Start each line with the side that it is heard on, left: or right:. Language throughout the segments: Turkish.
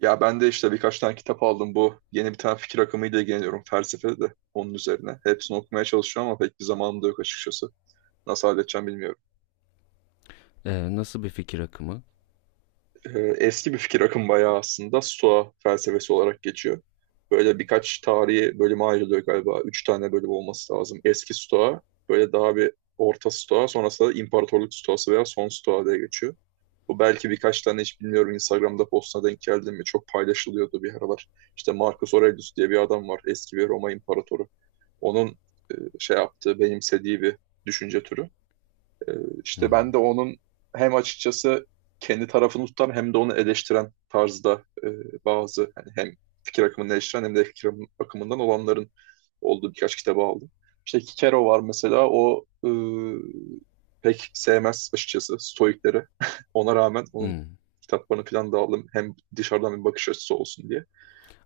right: Ya ben de işte birkaç tane kitap aldım. Bu yeni bir tane fikir akımıyla ilgileniyorum felsefede de onun üzerine. Hepsini okumaya çalışıyorum ama pek bir zamanım da yok açıkçası. Nasıl halledeceğim bilmiyorum.
left: Nasıl bir fikir akımı?
right: Eski bir fikir akımı bayağı aslında Stoa felsefesi olarak geçiyor. Böyle birkaç tarihi bölüme ayrılıyor galiba. Üç tane bölüm olması lazım. Eski Stoa, böyle daha bir orta Stoa, sonrasında da İmparatorluk Stoası veya Son Stoa diye geçiyor. Bu belki birkaç tane hiç bilmiyorum Instagram'da postuna denk geldim mi? Çok paylaşılıyordu bir aralar. İşte Marcus Aurelius diye bir adam var. Eski bir Roma imparatoru. Onun şey yaptığı, benimsediği bir düşünce türü. Ee, işte ben de
left: Hmm,
right: onun hem açıkçası kendi tarafını tutan hem de onu eleştiren tarzda bazı hani hem fikir akımını eleştiren hem de fikir akımından olanların olduğu birkaç kitabı aldım. İşte Kikero var mesela o pek sevmez açıkçası Stoikleri. Ona rağmen onun
left: hmm.
right: kitaplarını falan da aldım. Hem dışarıdan bir bakış açısı olsun diye.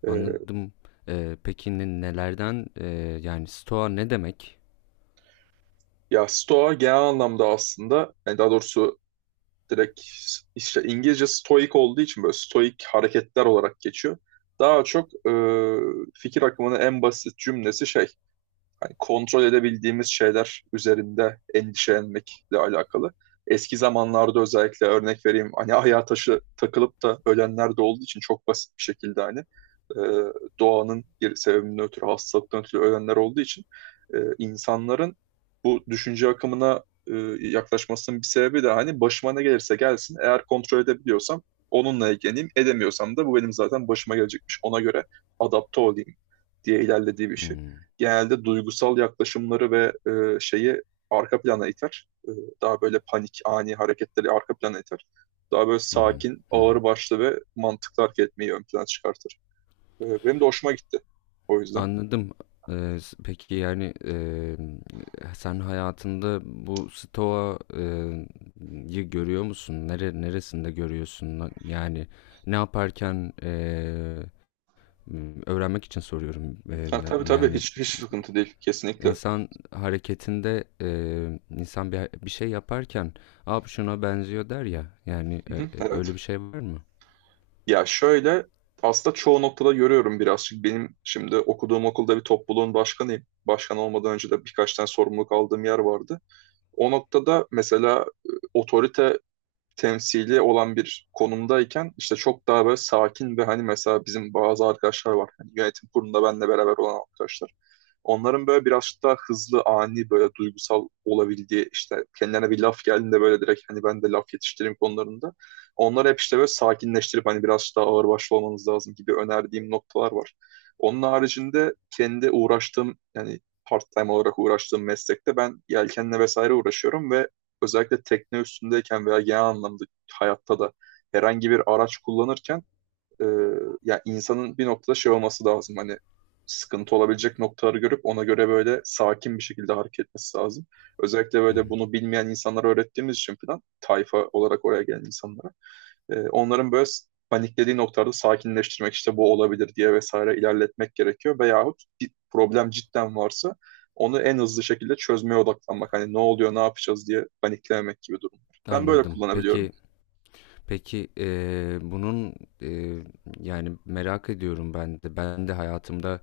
right: E,
left: Anladım. Peki nelerden yani stoa ne demek?
right: ya Stoa genel anlamda aslında yani daha doğrusu direkt işte İngilizce stoik olduğu için böyle stoik hareketler olarak geçiyor. Daha çok fikir akımının en basit cümlesi şey hani kontrol edebildiğimiz şeyler üzerinde endişelenmekle alakalı. Eski zamanlarda özellikle örnek vereyim hani ayar taşı takılıp da ölenler de olduğu için çok basit bir şekilde hani e, doğanın bir sebebinden ötürü hastalıktan ötürü ölenler olduğu için insanların bu düşünce akımına yaklaşmasının bir sebebi de hani başıma ne gelirse gelsin eğer kontrol edebiliyorsam onunla ilgileneyim edemiyorsam da bu benim zaten başıma gelecekmiş ona göre adapte olayım diye ilerlediği bir şey
left: Hmm,
right: genelde duygusal yaklaşımları ve şeyi arka plana iter. Daha böyle panik, ani hareketleri arka plana iter. Daha böyle
left: hı hı,
right: sakin,
left: hı hı.
right: ağır başlı ve mantıklı hareket etmeyi ön plana çıkartır. Benim de hoşuma gitti o yüzden.
left: Anladım. Peki yani sen hayatında bu stoa yı görüyor musun? Neresinde görüyorsun? Yani ne yaparken öğrenmek için soruyorum.
right: Ha, tabii tabii,
left: Yani
right: hiç sıkıntı değil kesinlikle. Hı
left: İnsan hareketinde insan bir şey yaparken "Aa şuna benziyor." der ya. Yani
right: hı,
left: öyle
right: evet.
left: bir şey var mı?
right: Ya şöyle aslında çoğu noktada görüyorum birazcık. Benim şimdi okuduğum okulda bir topluluğun başkanıyım. Başkan olmadan önce de birkaç tane sorumluluk aldığım yer vardı. O noktada mesela otorite temsili olan bir konumdayken işte çok daha böyle sakin ve hani mesela bizim bazı arkadaşlar var. Hani yönetim kurulunda benle beraber olan arkadaşlar. Onların böyle biraz daha hızlı, ani böyle duygusal olabildiği işte kendilerine bir laf geldiğinde böyle direkt hani ben de laf yetiştireyim konularında. Onları hep işte böyle sakinleştirip hani biraz daha ağırbaşlı olmanız lazım gibi önerdiğim noktalar var. Onun haricinde kendi uğraştığım yani part-time olarak uğraştığım meslekte ben yelkenle vesaire uğraşıyorum ve özellikle tekne üstündeyken veya genel anlamda hayatta da herhangi bir araç kullanırken e, ya insanın bir noktada şey olması lazım. Hani sıkıntı olabilecek noktaları görüp ona göre böyle sakin bir şekilde hareket etmesi lazım. Özellikle
left: Hı
right: böyle
left: hı.
right: bunu bilmeyen insanlara öğrettiğimiz için falan tayfa olarak oraya gelen insanlara. Onların böyle paniklediği noktalarda sakinleştirmek işte bu olabilir diye vesaire ilerletmek gerekiyor. Veyahut bir problem cidden varsa onu en hızlı şekilde çözmeye odaklanmak. Hani ne oluyor, ne yapacağız diye paniklememek gibi durumlar. Ben böyle
left: Anladım.
right: kullanabiliyorum.
left: Peki peki bunun e, yani merak ediyorum ben de. Ben de hayatımda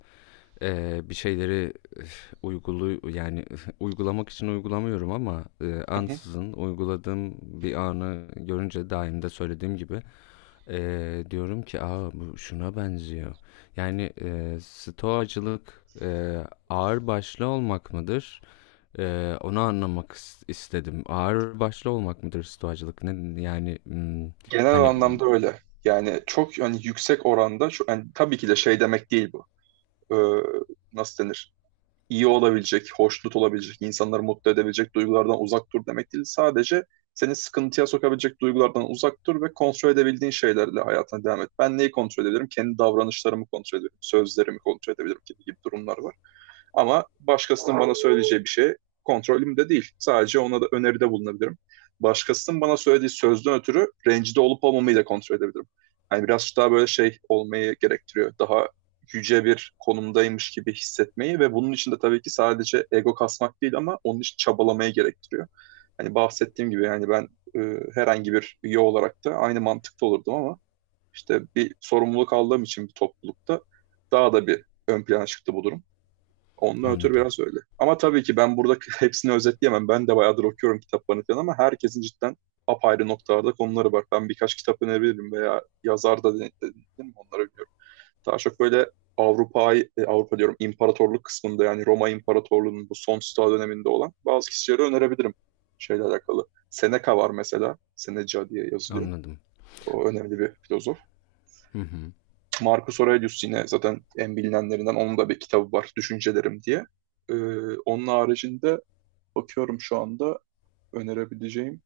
left: bir şeyleri üf, uygulu yani üf, uygulamak için uygulamıyorum ama
right: Hı hı.
left: ansızın uyguladığım bir anı görünce daim de söylediğim gibi diyorum ki aa bu şuna benziyor. Yani stoacılık ağır başlı olmak mıdır? Onu anlamak istedim. Ağır başlı olmak mıdır stoacılık? Yani hmm,
right: Genel
left: hani
right: anlamda öyle. Yani çok yani yüksek oranda şu, yani tabii ki de şey demek değil bu. Ee, nasıl denir? İyi olabilecek, hoşnut olabilecek, insanları mutlu edebilecek duygulardan uzak dur demek değil. Sadece seni sıkıntıya sokabilecek duygulardan uzak dur ve kontrol edebildiğin şeylerle hayatına devam et. Ben neyi kontrol edebilirim? Kendi davranışlarımı kontrol edebilirim, sözlerimi kontrol edebilirim gibi gibi durumlar var. Ama başkasının bana söyleyeceği bir şey kontrolümde değil. Sadece ona da öneride bulunabilirim. Başkasının bana söylediği sözden ötürü rencide olup olmamayı da kontrol edebilirim. Yani biraz daha böyle şey olmayı gerektiriyor. Daha yüce bir konumdaymış gibi hissetmeyi ve bunun için de tabii ki sadece ego kasmak değil ama onun için çabalamayı gerektiriyor. Hani bahsettiğim gibi yani ben e, herhangi bir üye olarak da aynı mantıkta olurdum ama işte bir sorumluluk aldığım için bir toplulukta daha da bir ön plana çıktı bu durum. Ondan ötürü
left: anladım
right: biraz öyle. Ama tabii ki ben burada hepsini özetleyemem. Ben de bayağıdır okuyorum kitaplarını falan ama herkesin cidden apayrı noktalarda konuları var. Ben birkaç kitap önerebilirim veya yazar da dedim mi onları biliyorum. Daha çok böyle Avrupa, Avrupa diyorum imparatorluk kısmında yani Roma İmparatorluğu'nun bu son Sta döneminde olan bazı kişileri önerebilirim şeyle alakalı. Seneca var mesela. Seneca diye yazılıyor.
left: anladım.
right: O önemli bir filozof.
left: Hı hı.
right: Marcus Aurelius yine zaten en bilinenlerinden onun da bir kitabı var Düşüncelerim diye. Ee, onun haricinde bakıyorum şu anda önerebileceğim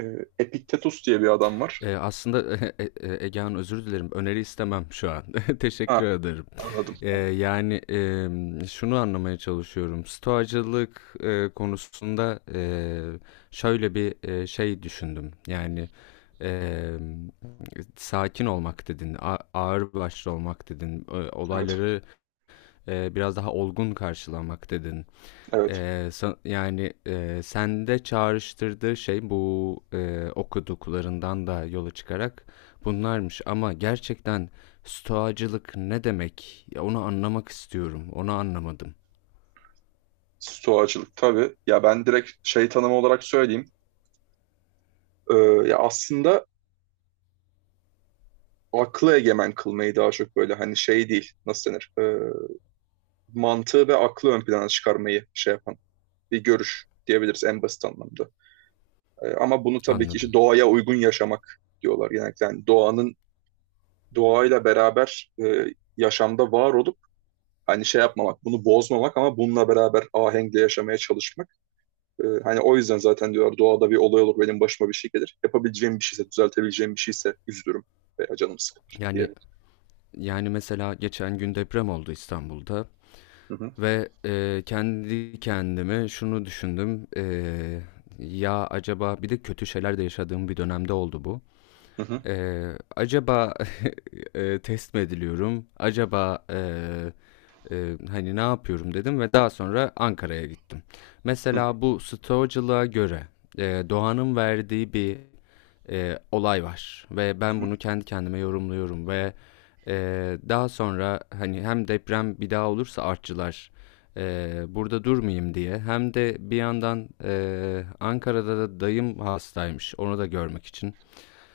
right: e, Epiktetus diye bir adam var.
left: Aslında Ege Hanım, özür dilerim. Öneri istemem şu an. Teşekkür
right: Ha,
left: ederim.
right: anladım, anladım.
left: Yani şunu anlamaya çalışıyorum. Stoacılık konusunda şöyle bir şey düşündüm. Yani em, sakin olmak dedin, ağır başlı olmak dedin,
right: Evet,
left: olayları biraz daha olgun karşılamak dedin.
right: evet.
left: Sende çağrıştırdığı şey bu, okuduklarından da yola çıkarak bunlarmış ama gerçekten stoacılık ne demek? Ya, onu anlamak istiyorum. Onu anlamadım.
right: Stoacılık tabii. Ya ben direkt şey tanımı olarak söyleyeyim. Ee, ya aslında aklı egemen kılmayı daha çok böyle hani şey değil, nasıl denir? Mantığı ve aklı ön plana çıkarmayı şey yapan bir görüş diyebiliriz en basit anlamda. Ama bunu tabii ki işte
left: Anladım.
right: doğaya uygun yaşamak diyorlar genellikle. Yani doğanın doğayla beraber yaşamda var olup hani şey yapmamak, bunu bozmamak ama bununla beraber ahenkle yaşamaya çalışmak. Hani o yüzden zaten diyorlar doğada bir olay olur benim başıma bir şey gelir. Yapabileceğim bir şeyse, düzeltebileceğim bir şeyse üzülürüm veya canım sıkılır
left: Yani
right: diye.
left: Yani, mesela geçen gün deprem oldu İstanbul'da
right: Hı hı,
left: ve, kendi kendime şunu düşündüm, "Ya, acaba." Bir de kötü şeyler de yaşadığım bir dönemde oldu bu.
right: hı hı,
left: Eee, acaba, test mi ediliyorum? Ne yapıyorum dedim ve daha sonra Ankara'ya gittim.
right: hı
left: Mesela bu stoacılığa göre, doğanın verdiği bir olay var ve ben
right: hı,
left: bunu kendi kendime yorumluyorum ve, daha sonra, hani, hem deprem bir daha olursa artçılar, burada durmayayım diye hem de bir yandan, Ankara'da da dayım hastaymış, onu da görmek için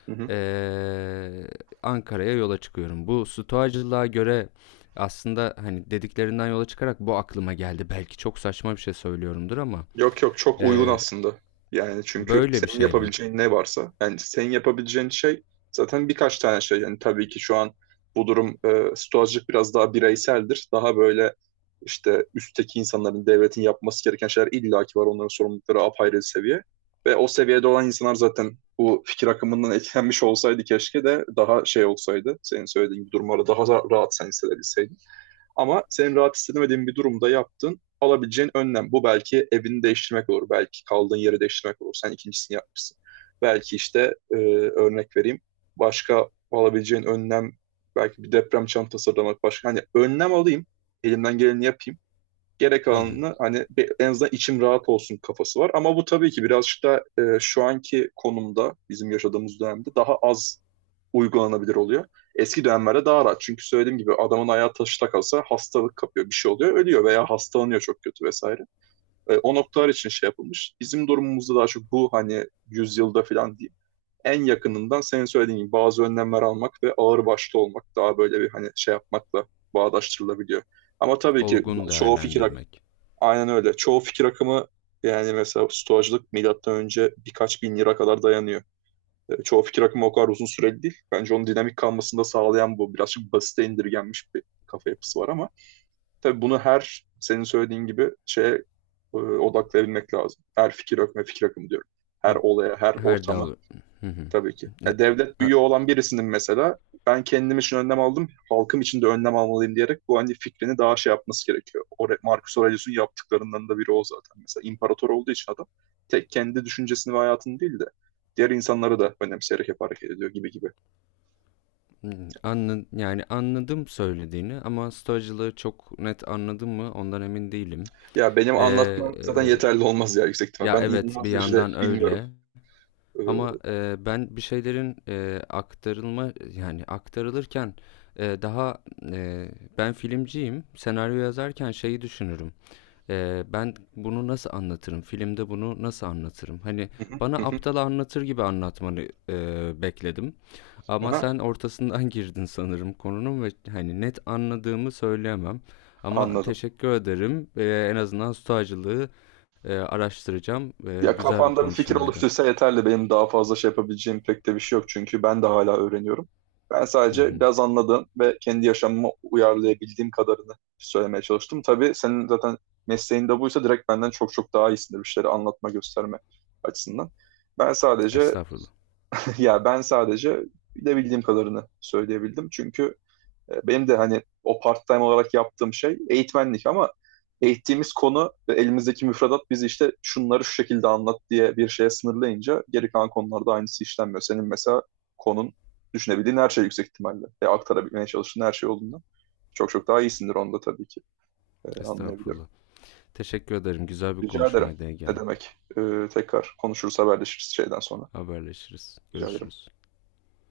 right: hı hı.
left: eee, Ankara'ya yola çıkıyorum. Bu stoacılığa göre aslında hani dediklerinden yola çıkarak bu aklıma geldi. Belki çok saçma bir şey söylüyorumdur ama
right: Yok yok, çok uygun
left: eee,
right: aslında. Yani çünkü
left: böyle bir
right: senin
left: şey mi?
right: yapabileceğin ne varsa yani senin yapabileceğin şey zaten birkaç tane şey. Yani tabii ki şu an bu durum stoacılık biraz daha bireyseldir. Daha böyle işte üstteki insanların, devletin yapması gereken şeyler illaki var. Onların sorumlulukları apayrı bir seviye. Ve o seviyede olan insanlar zaten bu fikir akımından etkilenmiş olsaydı keşke de daha şey olsaydı. Senin söylediğin gibi durumları daha rahat sen hissedebilseydin. Ama senin rahat istemediğin bir durumda yaptın. Alabileceğin önlem. Bu belki evini değiştirmek olur. Belki kaldığın yeri değiştirmek olur. Sen ikincisini yapmışsın. Belki işte örnek vereyim. Başka alabileceğin önlem belki bir deprem çantası hazırlamak başka. Hani önlem alayım. Elimden geleni yapayım. Gerek
left: Hı hı.
right: alanını hani en azından içim rahat olsun kafası var. Ama bu tabii ki birazcık da şu anki konumda bizim yaşadığımız dönemde daha az uygulanabilir oluyor. Eski dönemlerde daha rahat. Çünkü söylediğim gibi adamın ayağı taşta kalsa hastalık kapıyor, bir şey oluyor, ölüyor veya hastalanıyor çok kötü vesaire. O noktalar için şey yapılmış. Bizim durumumuzda daha çok bu hani yüzyılda falan diyeyim. En yakınından senin söylediğin gibi bazı önlemler almak ve ağır başlı olmak daha böyle bir hani şey yapmakla bağdaştırılabiliyor. Ama tabii ki
left: Olgun
right: çoğu fikir akımı,
left: değerlendirmek.
right: aynen öyle. Çoğu fikir akımı yani mesela stoacılık milattan önce birkaç bin lira kadar dayanıyor. Çoğu fikir akımı o kadar uzun süreli değil. Bence onun dinamik kalmasını da sağlayan bu. Birazcık basite indirgenmiş bir kafa yapısı var ama tabii bunu her senin söylediğin gibi şeye odaklayabilmek lazım. Her fikir akımı fikir akımı diyorum. Her olaya, her
left: Her
right: ortama.
left: dav... Hı hı.
right: Tabii ki.
left: E,
right: Ya devlet
left: a-
right: büyüğü olan birisinin mesela ben kendim için önlem aldım, halkım için de önlem almalıyım diyerek bu hani fikrini daha şey yapması gerekiyor. O Marcus Aurelius'un yaptıklarından da biri o zaten. Mesela imparator olduğu için adam tek kendi düşüncesini ve hayatını değil de diğer insanları da önemseyerek hep hareket ediyor gibi gibi.
left: hı, yani anladım söylediğini ama stoacılığı çok net anladım mı ondan emin değilim.
right: Ya benim
left: Eee,
right: anlatmam zaten yeterli olmaz ya yüksek ihtimal.
left: Ya
right: Ben
left: evet bir
right: inanılmaz derecede
left: yandan
right: bilmiyorum.
left: öyle.
right: Hı
left: Ama, ben bir şeylerin, aktarılma yani aktarılırken, eee, daha, eee, ben filmciyim. Senaryo yazarken şeyi düşünürüm. Ben bunu nasıl anlatırım? Filmde bunu nasıl anlatırım? Hani,
right: hı,
left: bana
right: hı hı.
left: aptal anlatır gibi anlatmanı, bekledim ama
right: Aha,
left: sen ortasından girdin sanırım konunun ve, hani, net anladığımı söyleyemem ama
right: anladım.
left: teşekkür ederim. En azından stoacılığı, araştıracağım.
right: Ya
left: Güzel bir
right: kafanda bir fikir
left: konuşmaydı.
right: oluştuysa yeterli. Benim daha fazla şey yapabileceğim pek de bir şey yok. Çünkü ben de hala öğreniyorum. Ben
left: Hı
right: sadece
left: hı.
right: biraz anladığım ve kendi yaşamıma uyarlayabildiğim kadarını söylemeye çalıştım. Tabii senin zaten mesleğin de buysa direkt benden çok çok daha iyisindir bir şeyleri anlatma, gösterme açısından. Ben sadece
left: Estağfurullah.
right: ya ben sadece bilebildiğim kadarını söyleyebildim. Çünkü benim de hani o part-time olarak yaptığım şey eğitmenlik ama eğittiğimiz konu ve elimizdeki müfredat bizi işte şunları şu şekilde anlat diye bir şeye sınırlayınca geri kalan konularda aynısı işlenmiyor. Senin mesela konun düşünebildiğin her şey yüksek ihtimalle ve aktarabilmeye çalıştığın her şey olduğundan çok çok daha iyisindir onda tabii ki. Anlayabiliyorum.
left: Estağfurullah. Teşekkür ederim. Güzel bir
right: Rica ederim.
left: konuşmaydı Ege
right: Ne
left: Hanım.
right: demek? Tekrar konuşuruz, haberleşiriz şeyden sonra.
left: Haberleşiriz.
right: Rica ederim.
left: Görüşürüz.